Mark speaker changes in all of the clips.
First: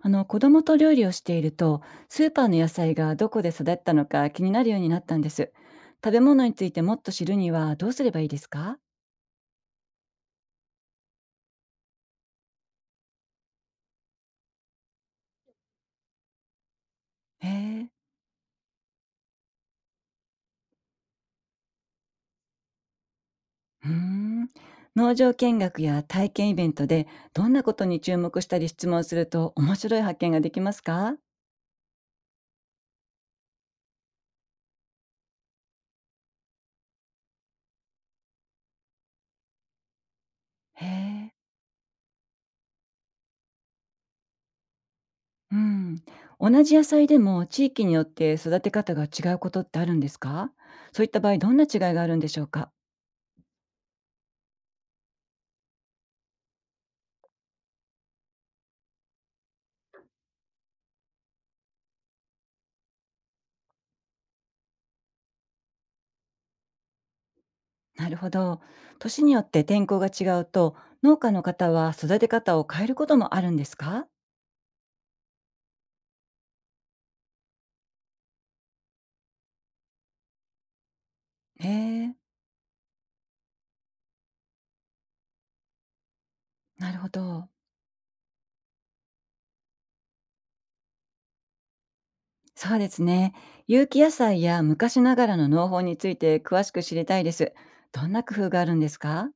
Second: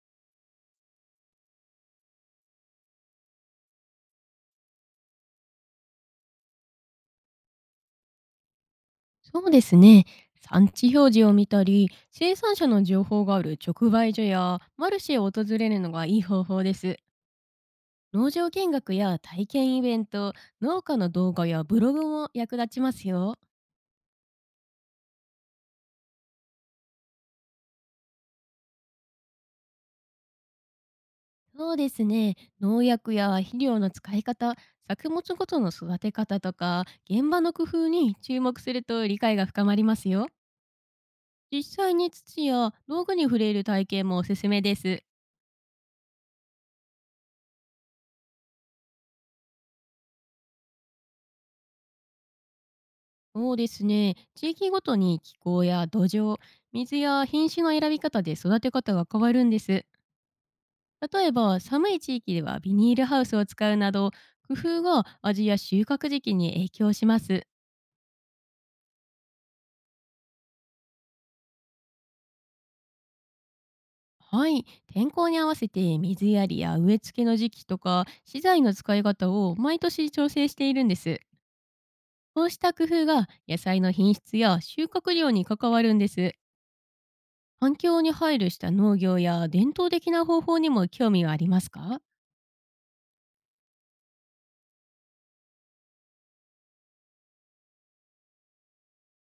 Speaker 1: 子供と料理をしていると、スーパーの野菜がどこで育ったのか気になるようになったんです。食べ物についてもっと知るにはどうすればいいですか？
Speaker 2: そうですね。産地表示を見たり、生産者の情報がある直売所やマルシェを訪れるのがいい方法です。
Speaker 1: へえ。
Speaker 2: 農場見学や体験イベント、農家の動画やブログも役立ちますよ。
Speaker 1: うーん。農場見学や体験イベントでどんなことに注目したり質問すると面白い発見ができますか？
Speaker 2: そうですね。農薬や肥料の使い方、作物ごとの育て方とか、現場の工夫に注目すると理解が深まりますよ。
Speaker 1: へえ。
Speaker 2: 実際に土や道具に触れる体験もおすすめです。
Speaker 1: うん。同じ野菜でも地域によって育て方が違うことってあるんですか？そういった場合どんな違いがあるんでしょうか？
Speaker 2: そうですね。地域ごとに気候や土壌、水や品種の選び方で育て方が変わるんです。例えば寒い地域ではビニールハウスを使うなど、工夫が味や収穫時期に影響します。
Speaker 1: なるほど。年によって天候が違うと、農家の方は育て方を変えることもあるんですか？
Speaker 2: はい、天候に合わせて水やりや植え付けの時期とか資材の使い方を毎年調整しているんです。
Speaker 1: へえ、
Speaker 2: こうした工夫が野菜の品質や収穫量に関わるんです。
Speaker 1: なるほど。
Speaker 2: 環境に配慮した農業や伝統的な方法にも興味はありますか？
Speaker 1: そうですね。有機野菜や昔ながらの農法について詳しく知りたいです。どんな工夫があるんですか？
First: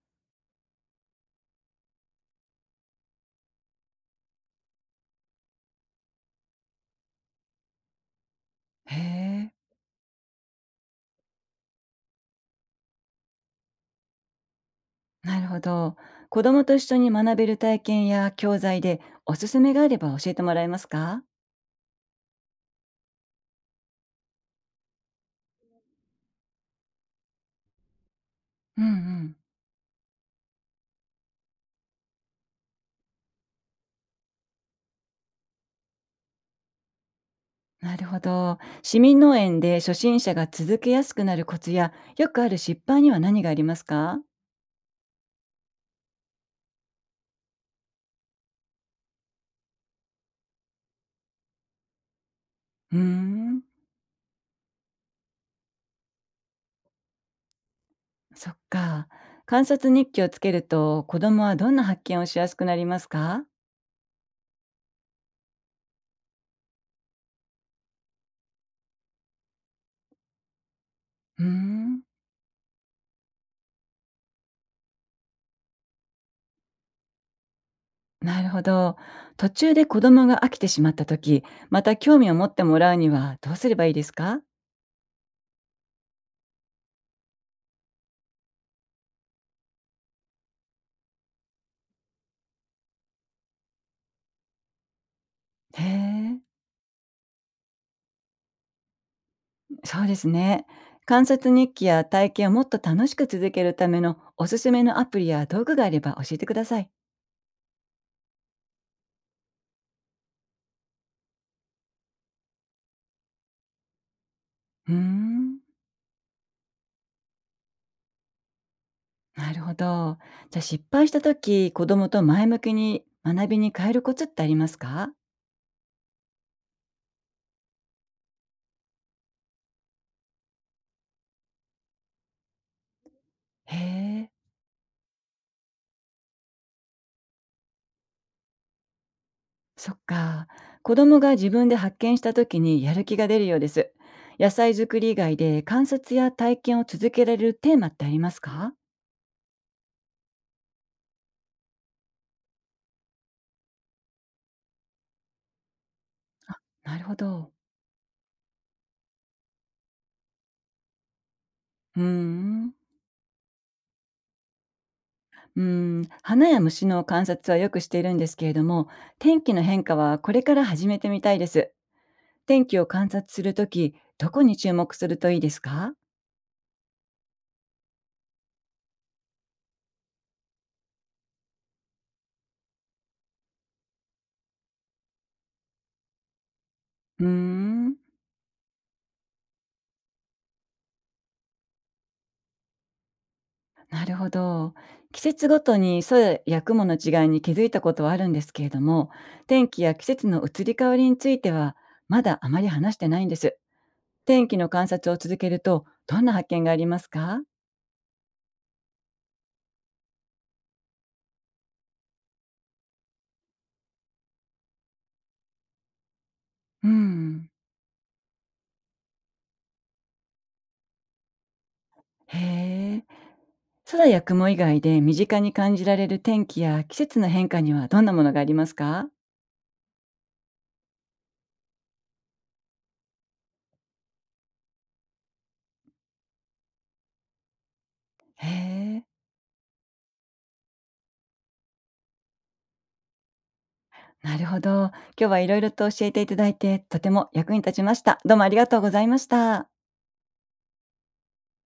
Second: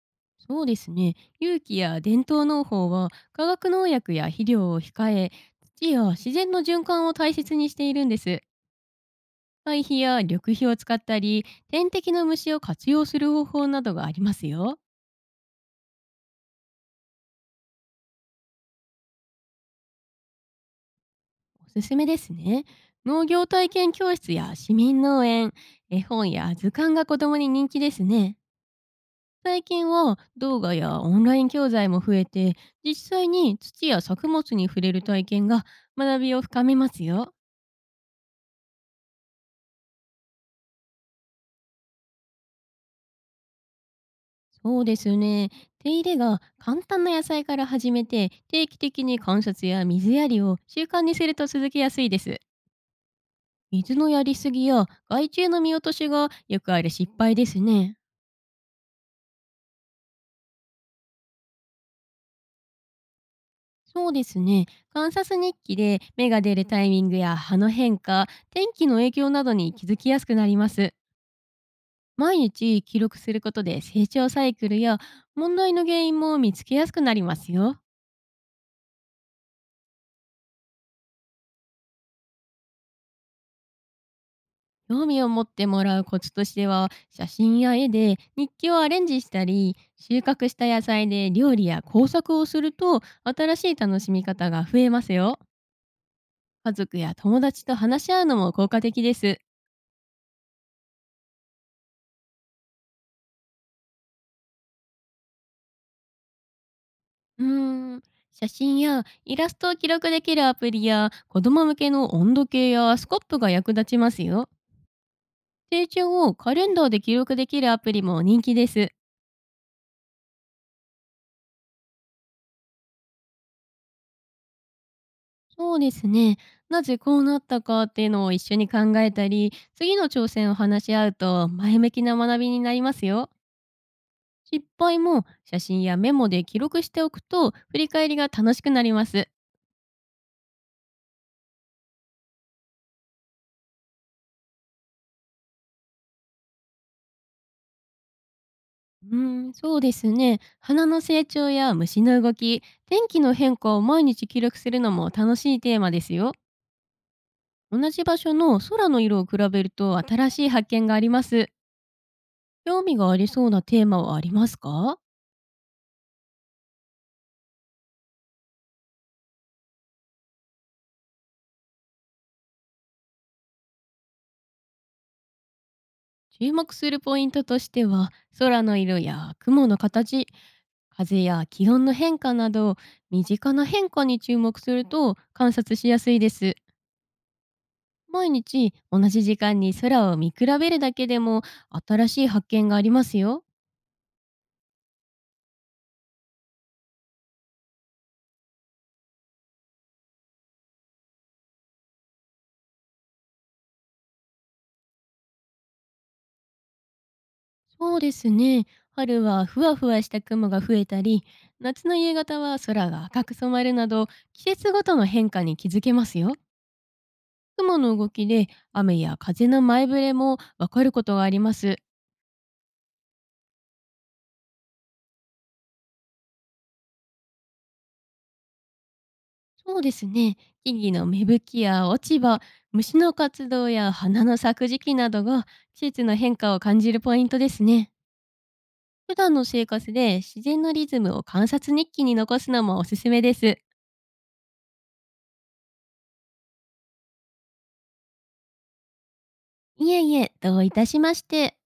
Speaker 2: そうですね。有機や伝統農法は化学農薬や肥料を控え、土や自然の循環を大切にしているんです。
Speaker 1: へえ、
Speaker 2: 堆肥や緑肥を使ったり、天敵の虫を活用する方法などがありますよ。
Speaker 1: なるほど。子供と一緒に学べる体験や教材でおすすめがあれば教えてもらえますか？
Speaker 2: おすすめですね。農業体験教室や市民農園、絵本や図鑑が子供に人気ですね。
Speaker 1: うんうん。
Speaker 2: 最近は動画やオンライン教材も増えて、実際に土や作物に触れる体験が学びを深めますよ。
Speaker 1: なるほど。市民農園で初心者が続けやすくなるコツや、よくある失敗には何がありますか？
Speaker 2: そうですね。手入れが簡単な野菜から始めて、定期的に観察や水やりを習慣にすると続けやすいです。
Speaker 1: うーん、
Speaker 2: 水のやりすぎや害虫の見落としがよくある失敗ですね。
Speaker 1: そっか。観察日記をつけると、子供はどんな発見をしやすくなりますか？
Speaker 2: そうですね。観察日記で芽が出るタイミングや葉の変化、天気の影響などに気づきやすくなります。
Speaker 1: うーん、
Speaker 2: 毎日記録することで成長サイクルや問題の原因も見つけやすくなりますよ。
Speaker 1: なるほど。途中で子供が飽きてしまった時、また興味を持ってもらうにはどうすればいいですか？
Speaker 2: 興味を持ってもらうコツとしては、写真や絵で日記をアレンジしたり、収穫した野菜で料理や工作をすると、新しい楽しみ方が増えますよ。
Speaker 1: へえ、
Speaker 2: 家族や友達と話し合うのも効果的です。
Speaker 1: そうですね。観察日記や体験をもっと楽しく続けるためのおすすめのアプリや道具があれば教えてください。
Speaker 2: うーん写真やイラストを記録できるアプリや、子供向けの温度計やスコップが役立ちますよ。
Speaker 1: うーん、
Speaker 2: 成長をカレンダーで記録できるアプリも人気です。
Speaker 1: なるほど。じゃあ失敗した時、子供と前向きに学びに変えるコツってありますか？
Speaker 2: そうですね。なぜこうなったかっていうのを一緒に考えたり、次の挑戦を話し合うと前向きな学びになりますよ。
Speaker 1: へえ。
Speaker 2: 失敗も写真やメモで記録しておくと振り返りが楽しくなります。
Speaker 1: そっか。子供が自分で発見した時にやる気が出るようです。野菜作り以外で観察や体験を続けられるテーマってありますか？
Speaker 2: うーん、そうですね。花の成長や虫の動き、天気の変化を毎日記録するのも楽しいテーマですよ。
Speaker 1: なるほど。
Speaker 2: 同じ場所の空の色を比べると新しい発見があります。
Speaker 1: うーん。
Speaker 2: 興味がありそうなテーマはありますか？
Speaker 1: うーん、花や虫の観察はよくしているんですけれども、天気の変化はこれから始めてみたいです。天気を観察するときどこに注目するといいですか？
Speaker 2: 注目するポイントとしては、空の色や雲の形、風や気温の変化など、身近な変化に注目すると観察しやすいです。
Speaker 1: うーん。
Speaker 2: 毎日同じ時間に空を見比べるだけでも新しい発見がありますよ。
Speaker 1: なるほど。季節ごとにソや雲の違いに気づいたことはあるんですけれども、天気や季節の移り変わりについては、まだあまり話してないんです。天気の観察を続けると、どんな発見がありますか？
Speaker 2: そうですね。春はふわふわした雲が増えたり、夏の夕方は空が赤く染まるなど、季節ごとの変化に気づけますよ。
Speaker 1: うん。
Speaker 2: 雲の動きで雨や風の前触れもわかることがあります。
Speaker 1: へえ。空や雲以外で身近に感じられる天気や季節の変化にはどんなものがありますか？
Speaker 2: そうですね。木々の芽吹きや落ち葉、虫の活動や花の咲く時期などが季節の変化を感じるポイントですね。
Speaker 1: へえ。
Speaker 2: 普段の生活で自然のリズムを観察日記に残すのもおすすめです。
Speaker 1: なるほど。今日はいろいろと教えていただいて、とても役に立ちました。どうもありがとうございました。
Speaker 2: いえいえ、どういたしまして。